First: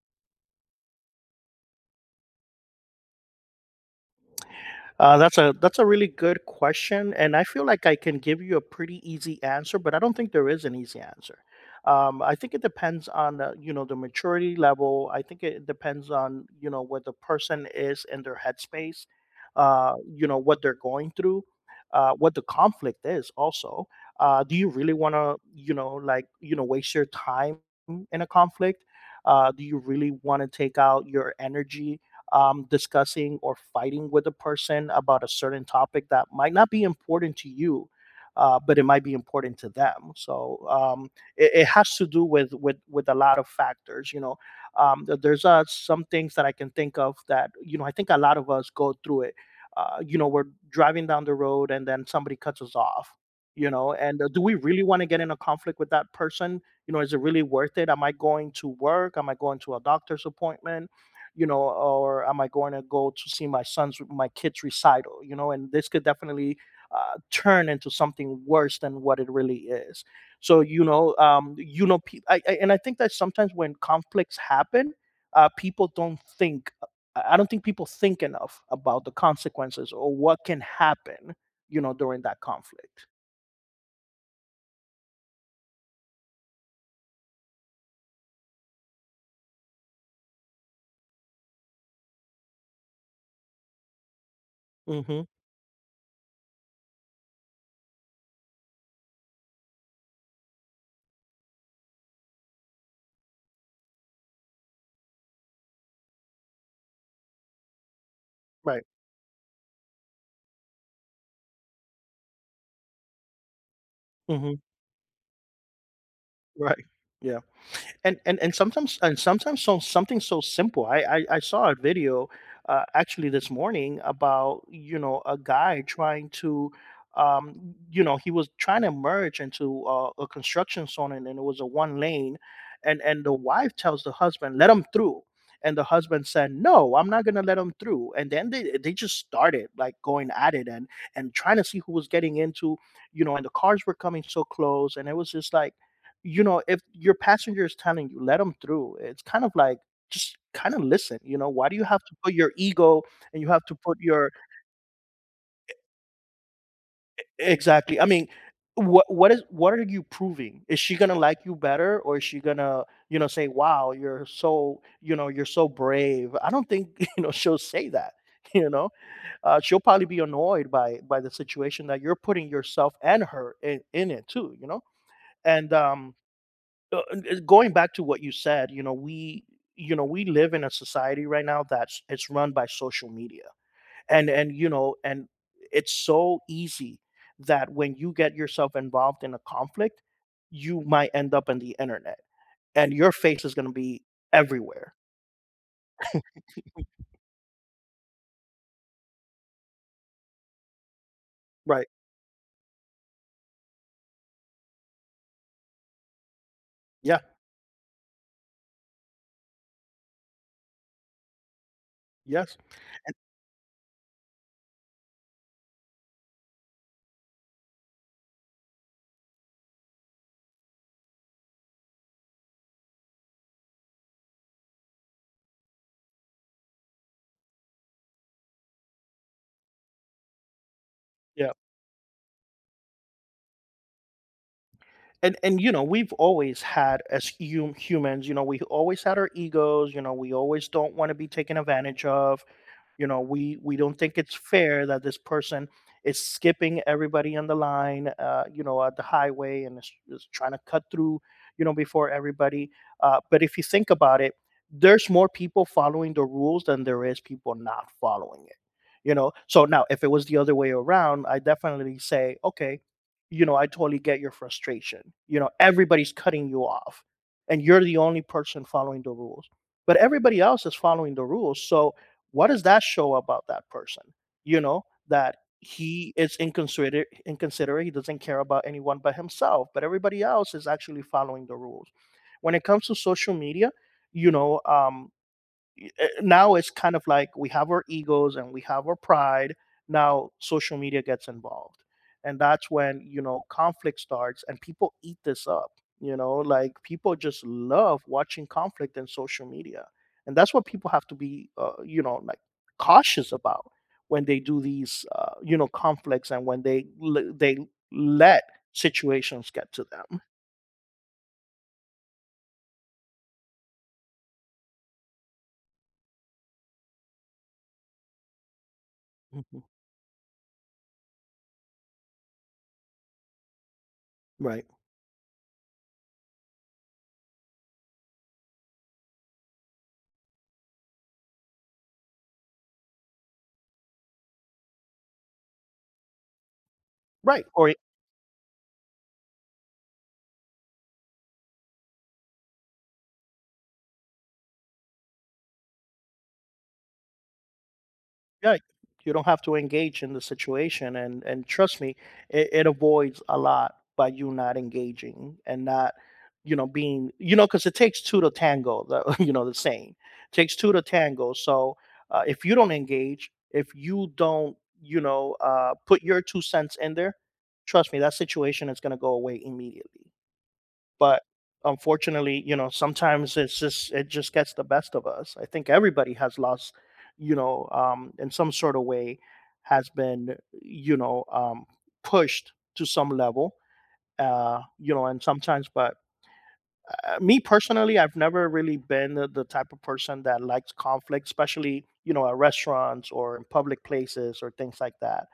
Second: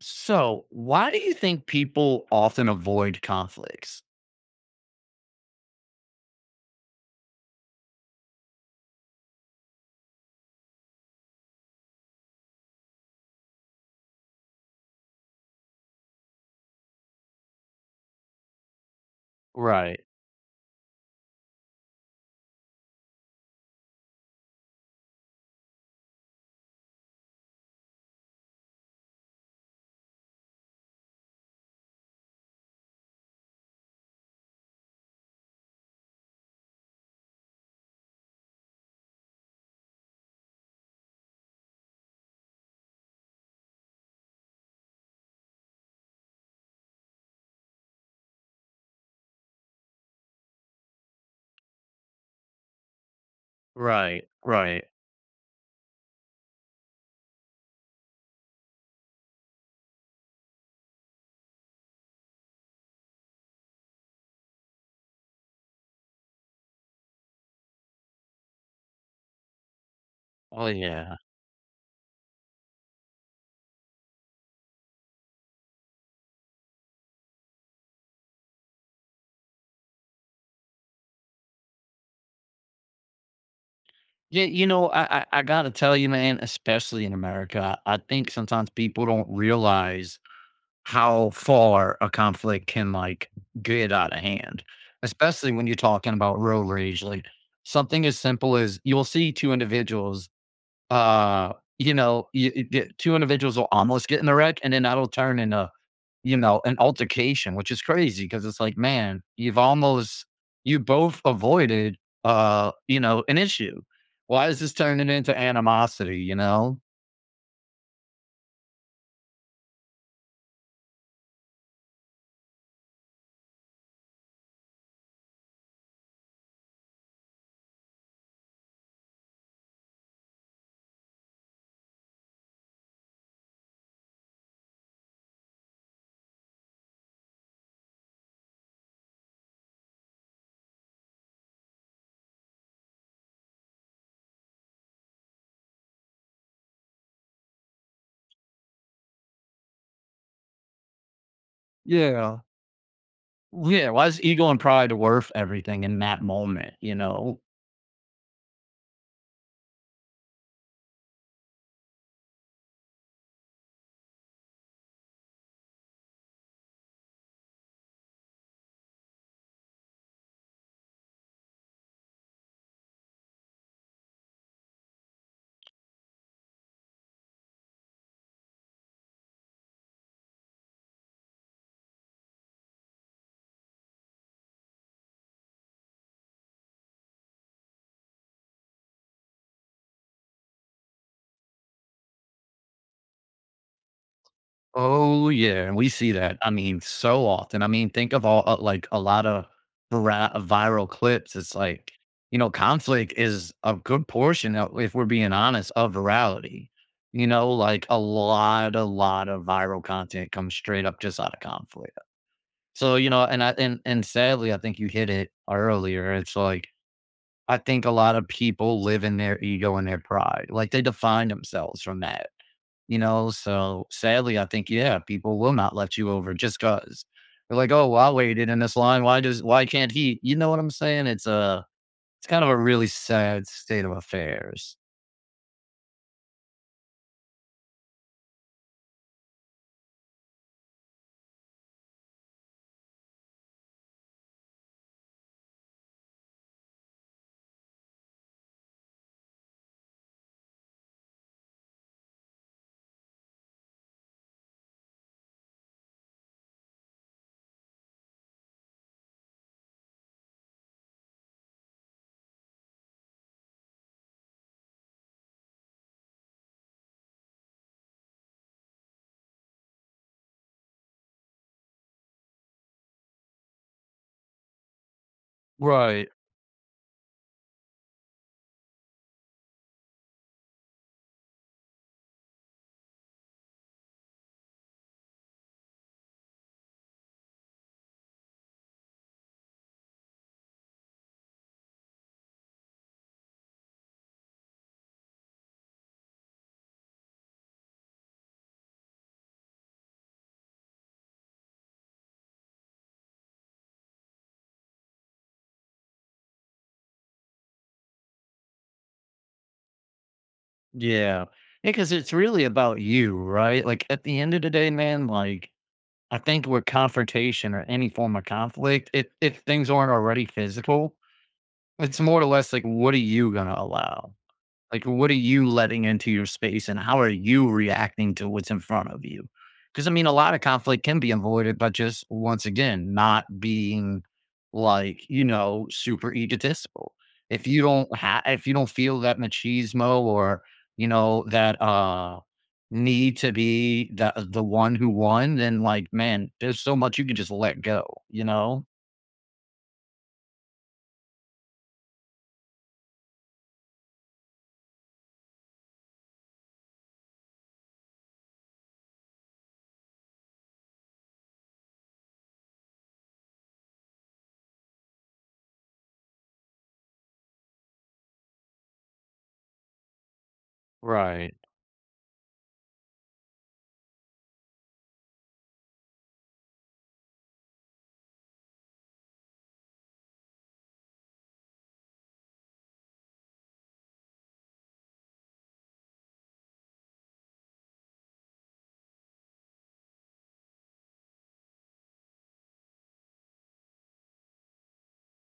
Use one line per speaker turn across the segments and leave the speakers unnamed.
So, why do you think people often avoid conflicts?
That's a that's a really good question, and I feel like I can give you a pretty easy answer, but I don't think there is an easy answer. I think it depends on you know the maturity level. I think it depends on you know where the person is in their headspace,
Right,
you know what they're going through, what the conflict is. Also, do you really want to you know like you know waste your time in a conflict? Do you really want to take out your energy, discussing or fighting with a person about a certain topic that might not be important to you, but it might be important to them? So, it has to do with a lot of factors. You know, there's some things that I can think of that you know I think a lot of us go through it. You know, we're driving down the road and then somebody cuts us off. You know, and
right,
do we really
right.
want to get in a conflict with that person? You know, is it really worth it? Am I going to work? Am I going to a doctor's appointment? You know, or am I going to go to see my son's, my kid's recital, you know, and this could definitely turn into something worse than what it really is. So,
Oh
you know,
yeah.
and I think that sometimes when conflicts happen, people don't think. I don't think people think enough about the consequences or what can happen, you know, during that conflict.
Yeah, you know, I gotta tell you, man, especially in America, I think sometimes people don't realize how far a conflict can like get out of hand.
Hmm.
Especially when you're talking about road rage. Like something as simple as you'll see two individuals, uh, you know, two individuals will almost get in the wreck and then that'll turn into you know, an altercation, which is crazy, because it's like,
Right.
man, you've almost you both avoided, you know, an issue. Why is
Hmm.
this turning into animosity, you know?
Right. Yeah. And sometimes, so, something so simple. I saw a video actually this morning about you know a guy trying to. You know, he was trying to merge into a construction zone, and it was a one lane, and the wife tells the husband, "Let him through," and the husband said, "No, I'm not gonna let him through." And then they just started like going at it and trying to see who was getting into, you know, and the cars were coming so close, and it was just like, you know, if your passenger is telling you, let them through. It's kind of like just kind of listen. You know, why do you have to put
Yeah.
your ego and you have to
Yeah,
put
why is
your,
ego and pride worth everything in that moment, you know?
exactly? I mean, what are you proving? Is she gonna like you better, or is she gonna you know say, wow, you're so you know you're so brave? I don't think you know she'll say that. You know, she'll probably be annoyed by the situation that you're putting yourself and her in, it too. You know, and and going back to what you said, you know, we live in a society right now that's it's run by social media. And you know, and it's so easy that when you get yourself involved in a conflict, you might end up on the internet and your face is going to be everywhere.
Oh, yeah, and we see that, I mean, so often, I mean, think of all, like, a lot of viral clips, it's
Right.
like, you know, conflict is a good portion of, if we're being honest, of virality,
Yeah.
you know, like, a lot of viral content comes straight up just out of conflict.
Yes.
So, you know, and sadly, I think you hit it earlier, it's like, I think a lot of people live in their ego and their pride, like, they define themselves from that. You know, so sadly, I think, yeah, people will not let you over just because 'cause. They're like, "Oh, well, I waited in this line. Why can't he?" You know what I'm saying? It's
Yeah.
a it's kind of a really sad state of affairs.
And you know, we've always had, as humans, you know, we always had our egos, you know, we always don't want to be taken advantage of. You know, we don't think it's fair that this person is skipping everybody on the line, you know, at the highway and is trying to cut through, you know, before everybody. But if you think about it, there's more people following the rules than there is people not following it. You know, so now if it was the other way around, I definitely say, okay, you know, I totally get your frustration. You know, everybody's cutting you off and you're the only person following the rules, but everybody else is following the rules. So what does that show about that person? You know, that
Right.
he is inconsiderate. He doesn't care about anyone but himself, but everybody else is actually following the rules. When it comes to social media, you know, now it's kind of like we have our egos and we have our pride. Now social media gets involved, and that's when you know conflict starts and people eat this up, you know, like people just love watching conflict in social media, and that's what people have to be you know like cautious about when they do these you know conflicts, and when they let situations get to them.
Yeah. Because it's really about you, right? Like at the end of the day, man, like I think with confrontation or any form of conflict, if
Mhm.
things aren't already physical, it's more or less like, what are you gonna allow?
right
Like, what are you letting into your space and how are you reacting to what's in front of you? Because I mean, a lot of conflict can be avoided by just once again, not being like, you know, super egotistical.
right, or...
If you don't feel that machismo or, you know, that, need to be the one who won, then like, man, there's so much you can just let go, you
Yeah,
know.
you don't have to engage in the situation, and trust me, it avoids a lot by you not engaging and not, you know, being, you know, because it takes two to tango. The, you know, the saying, takes two to tango. So, if you don't engage, if you don't, you know, put your two cents in there, trust me, that situation is going to go away immediately. But
Right.
unfortunately, you know, sometimes it just gets the best of us. I think everybody has lost, you know, in some sort of way, has been, you know, pushed to some level, you know, and sometimes. But me personally, I've never really been the type of person that likes conflict, especially you know at restaurants or in public places or things like that.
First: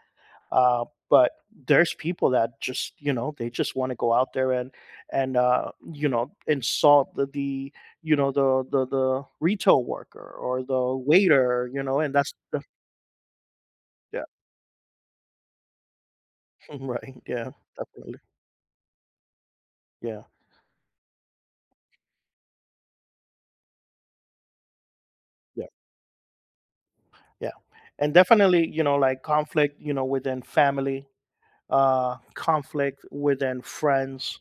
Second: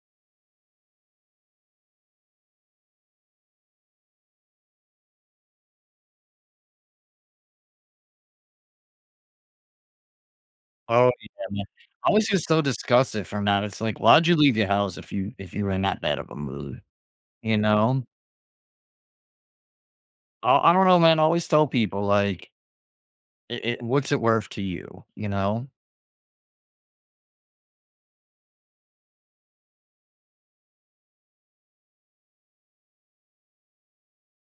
uh, but there's people that just you know they just want to go out there and you know insult the you know the retail worker or the
Oh, yeah, man.
waiter, you know,
I
and
was
that's
just so
the...
disgusted from that. It's like,
Yeah.
why'd you leave your house if you were in that bad of a mood?
Right. Yeah.
You know?
Definitely. Yeah,
I don't know, man. I always tell people, like, what's it worth to you? You
yeah,
know?
yeah. And definitely you know like conflict, you know, within family, conflict within friends,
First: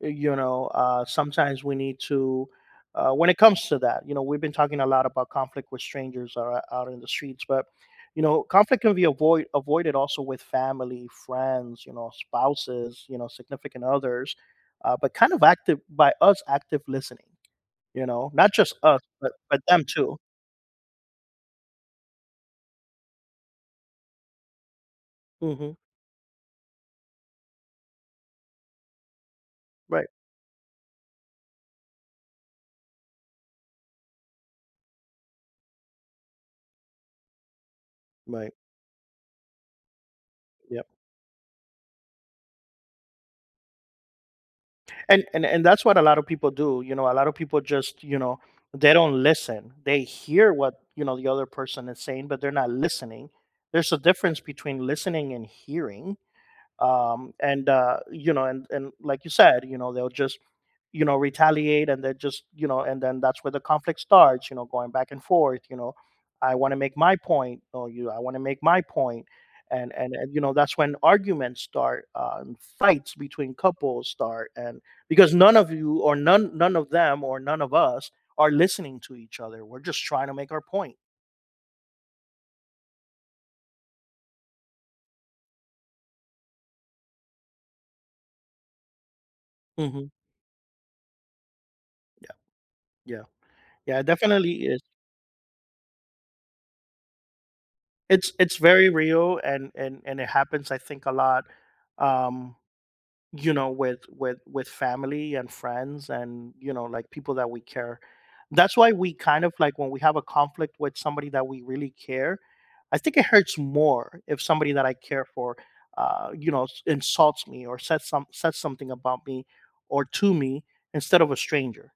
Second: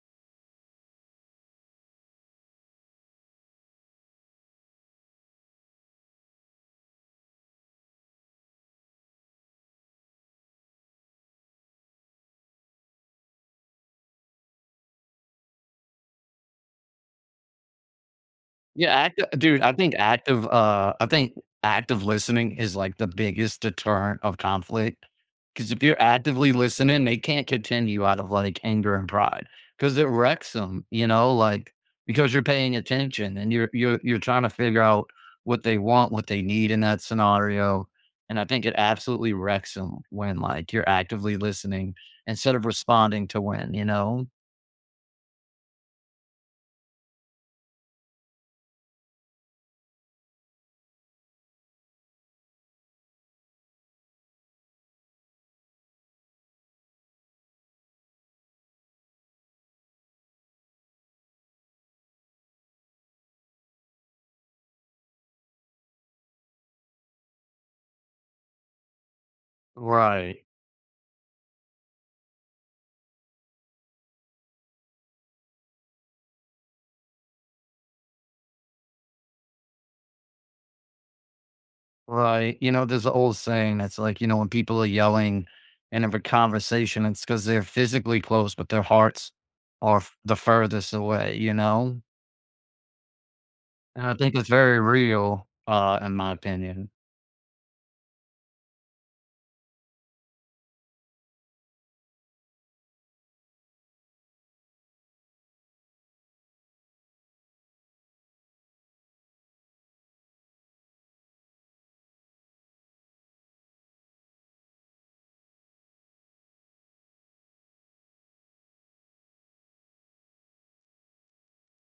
you know, sometimes we need to, when it comes to that, you know we've been talking a lot about conflict with strangers or out in the streets. But you know conflict can be avoided also with family, friends, you know, spouses, you know, significant others, but kind of active, by us active listening, you know, not just
Yeah,
us
active
but
dude,
them too.
I think active listening is like the biggest deterrent of conflict.
Hmm.
Because if you're actively listening, they can't contend you out of like anger and pride because it
Right.
wrecks them, you know, like because you're paying attention and you're trying to figure out what they want, what they need in that scenario. And I
Right.
think it absolutely wrecks them when like you're actively listening instead of responding to when, you know?
And that's what a lot of people do, you know, a lot of people just, you know, they don't listen, they hear what, you know, the other person is saying, but they're not listening. There's a difference between listening and hearing. And You know, and like you said, you know, they'll just, you know, retaliate, and they just, you know, and then that's where the conflict starts, you know, going back and forth, you know, I want to make my point, or you, I want to make my point. And you
Right.
know that's when arguments start, and fights between couples start, and because none of you, or none of them, or none of us, are listening to each other. We're just trying to make our point.
Right. You know, there's an old saying that's like, you know, when people are yelling and have a conversation, it's because they're physically close, but their hearts are
Hmm.
the furthest away, you know?
Yeah, yeah,
And
it
I think it's
definitely.
very real, in my opinion.
It's very real, and it happens I think a lot. um you know, with family and friends, and you know like people that we care. That's why we kind of like when we have a conflict with somebody that we really care, I think it hurts more if somebody that I care for, you know, insults me or says something about me or to me, instead of a stranger.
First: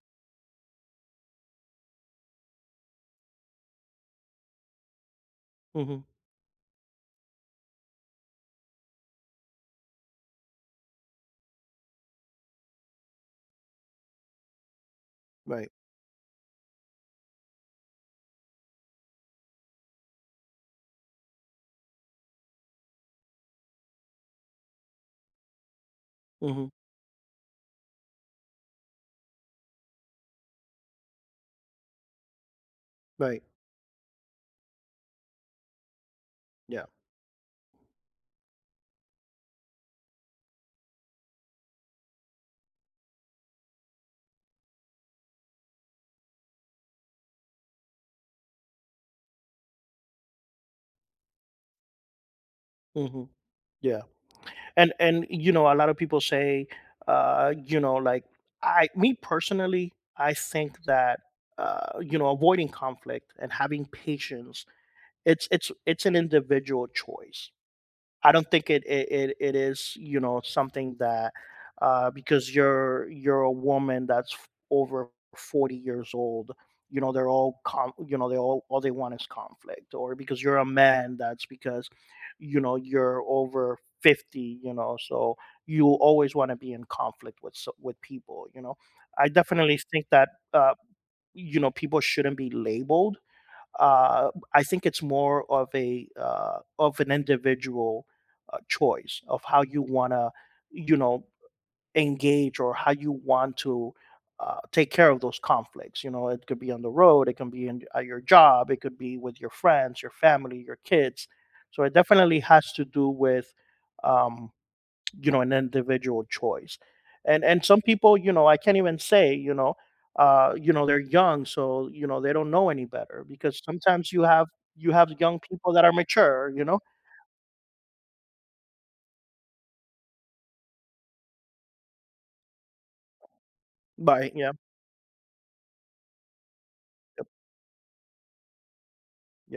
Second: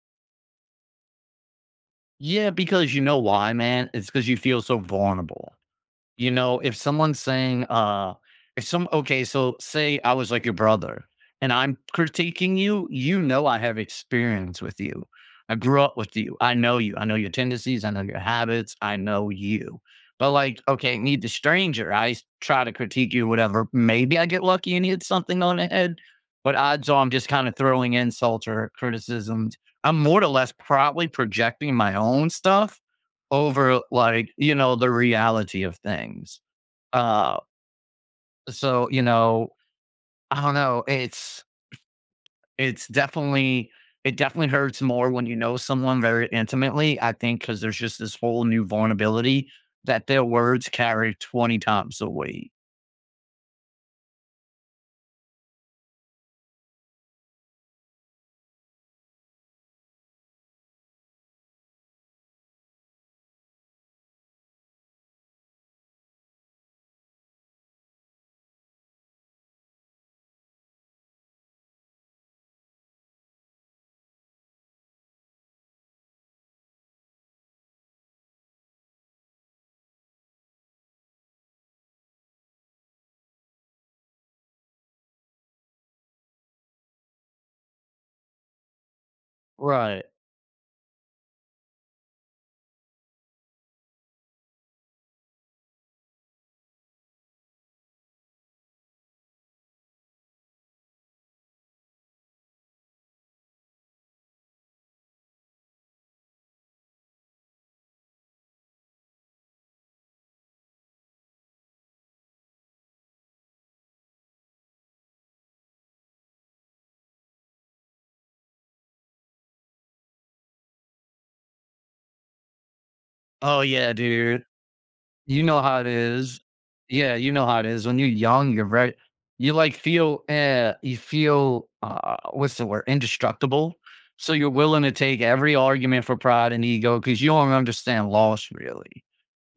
Yeah, because you know why, man? It's because you feel so vulnerable.
Mhm.
You know, if someone's saying, if some okay, so say I was like your brother and I'm critiquing you, you know I have experience with you. I
Right.
grew up with you. I know you. I know your tendencies. I know your habits. I know you. But like, okay, need the stranger. Try to critique you, whatever. Maybe I get lucky and hit something on the head. But
Mhm.
odds are I'm just kind of throwing insults or criticisms. I'm more or less probably projecting my own stuff
Right.
over like, you know, the reality of things.
Yeah.
Uh, so, you know, I don't know. It's definitely, it definitely hurts more when you know someone very intimately. I think because there's just this whole new vulnerability that their words carry 20 times a week.
Hmm. Yeah, and you know, a lot of people say, you know, like, me personally, I think that, you know, avoiding conflict and having patience, it's an individual choice. I don't think it is, you know, something that, because you're a woman that's over 40 years old. You know they're all you know they all they want is conflict, or because you're a man, that's because you know you're over 50. You know, so you always want to be in conflict with with people. You know, I definitely
Right.
think that, you know, people shouldn't be labeled. I think it's more of a, of an individual, choice of how you want to, you know, engage, or how you want to, take care of those conflicts. You know, it could be on the road, it can be in, at your job, it could be with your friends, your family, your kids. So it definitely has to do with, um, you know, an individual choice. And some people, you know, I can't even say, you know, you know they're young so, you know, they don't know any better, because
Oh, yeah,
sometimes
dude.
you have young
You know
people
how
that
it
are
is.
mature, you know.
Yeah, you know how it is. When you're young, you're very you, like, feel, you feel, what's the word? Indestructible. So
Right,
you're
yeah.
willing to take every argument for pride and ego because
Yep,
you don't understand loss, really.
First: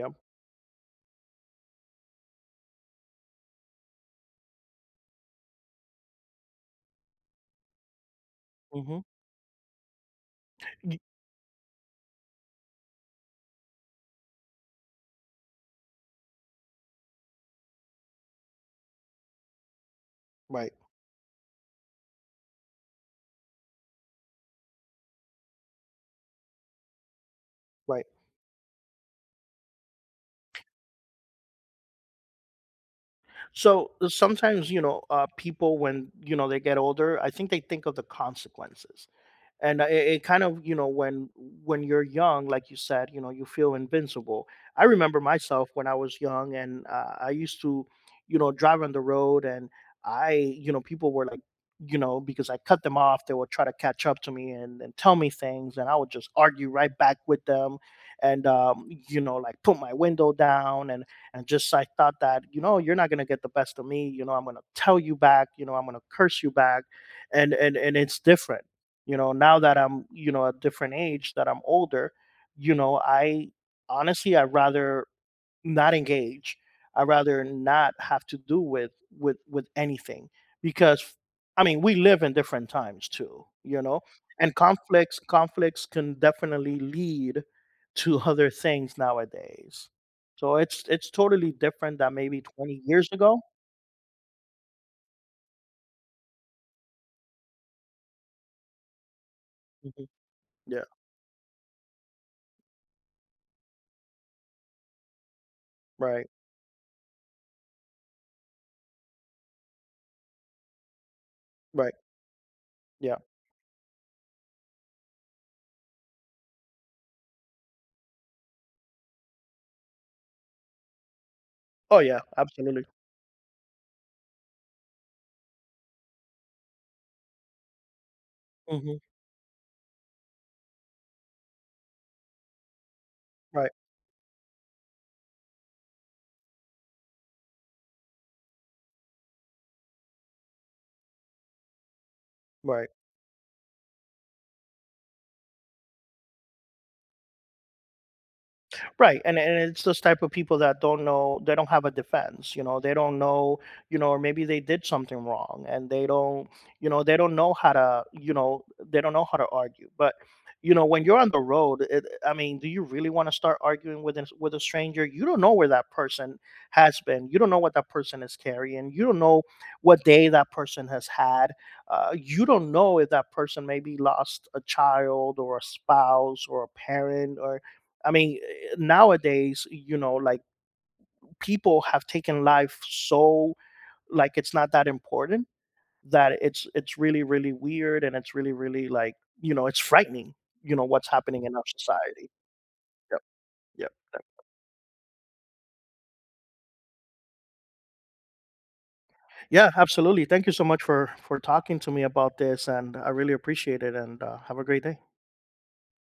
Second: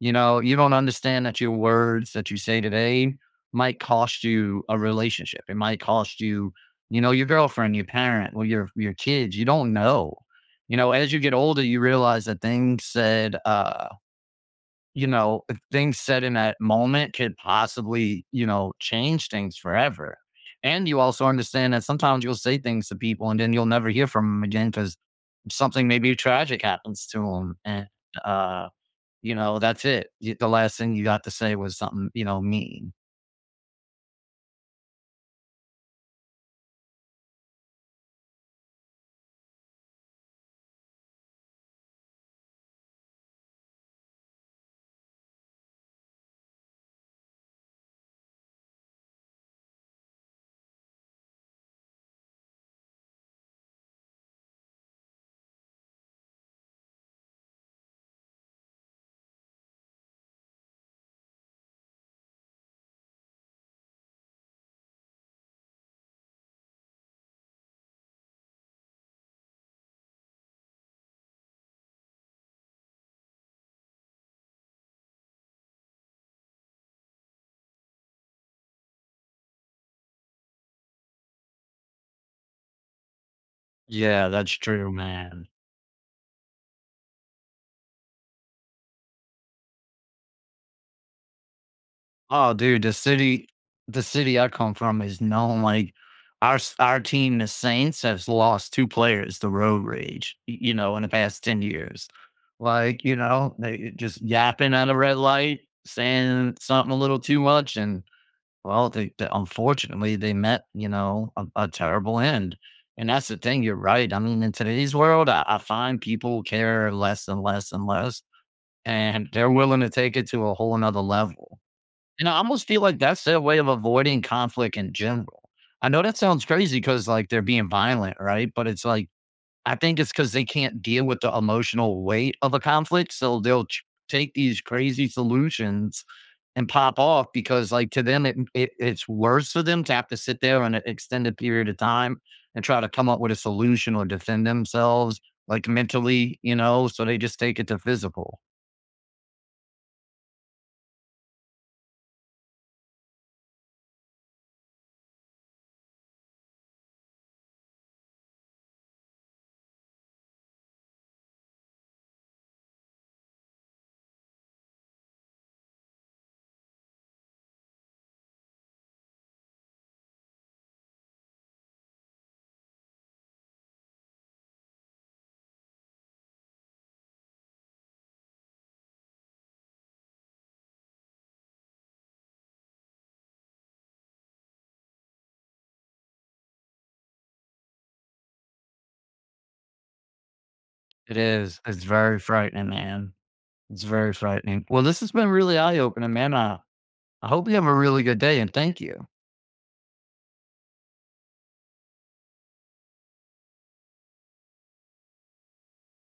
You know, you don't understand that your words that you say today might cost you a relationship. It might cost you, you know, your girlfriend, your parent, or your
Hmm.
kids. You don't know. You know, as you get older, you realize that things said, you know, things said in that moment could possibly, you know, change things forever.
Right.
And you also understand that sometimes you'll say things to people and then you'll never hear from them again because something maybe tragic happens to them. And,
Right.
uh, you know, that's it. The last thing you got to say was something, you know, mean.
So, sometimes, you know, people, when, you know, they get older, I think they think of the consequences, and, it kind of, you know, when you're young, like you said, you know, you feel invincible. I remember myself when I was young, and, I used to, you know, drive on the road, and I, you know, people were like, you know, because I cut them off, they would try to catch up to me, and tell me things, and I would just argue right back with them. And you know, like, put my window down, and just I thought that, you know, you're not going to get the best of me, you know, I'm going to tell you back, you know, I'm going to curse you back. And it's different, you know, now that I'm, you know, a different age, that I'm older, you know, I honestly I'd rather not engage. I'd rather not have to do with anything because, I mean, we live in different times too, you know.
Yeah, that's
And
true, man.
conflicts can definitely lead to other things nowadays. So it's totally different than maybe
Oh,
20
dude, the
years ago.
city the city I come from is known like our team, the Saints, has lost two players to road
Mhm.
rage, you
Yeah.
know, in the past 10 years. Like, you know, they just yapping at a red light,
Right.
saying something a little too much. And well, unfortunately, they met, you know, a
Right.
terrible end. And
Yeah.
that's the thing. You're right. I mean, in today's world, I find people care less and less and less, and they're willing to take it to a whole another level
Oh yeah.
and I almost feel
Absolutely.
like that's their way of avoiding conflict in general. I know that sounds crazy because like they're being violent, right? But it's
Hmm.
like I think it's because they can't deal with the emotional weight of a conflict, so they'll
Right.
take these crazy solutions and pop off, because like to them it it's worse for them to have to sit there on an extended period of time and try to
Right.
come up with a solution or defend themselves like mentally, you know. So they just take it to physical.
Right, and it's those type of people that don't know, they don't have a defense, you know, they don't know, you know, or maybe they did something wrong and they don't, you know, they don't know how to, you know, they don't know how to argue. But you know, when you're on the road, it, I mean, do you really want to start arguing with a stranger? You don't know where that person has been. You don't know what that person is carrying. You don't know what day that person has had. You don't know if that person maybe lost a child or a spouse or a parent, or I mean, nowadays, you know, like, people have taken life so, like, it's not that important, that it's really really weird, and it's really really like, you know, it's frightening, you know what's
It
happening in
is.
our
It's very
society.
frightening, man.
Yep.
It's
Yep,
very
yep.
frightening. Well, this has been really eye opening, man. I hope you have a really good day and thank you.
Yeah, absolutely, thank you so much for talking to me about this, and I really appreciate it, and have a great day.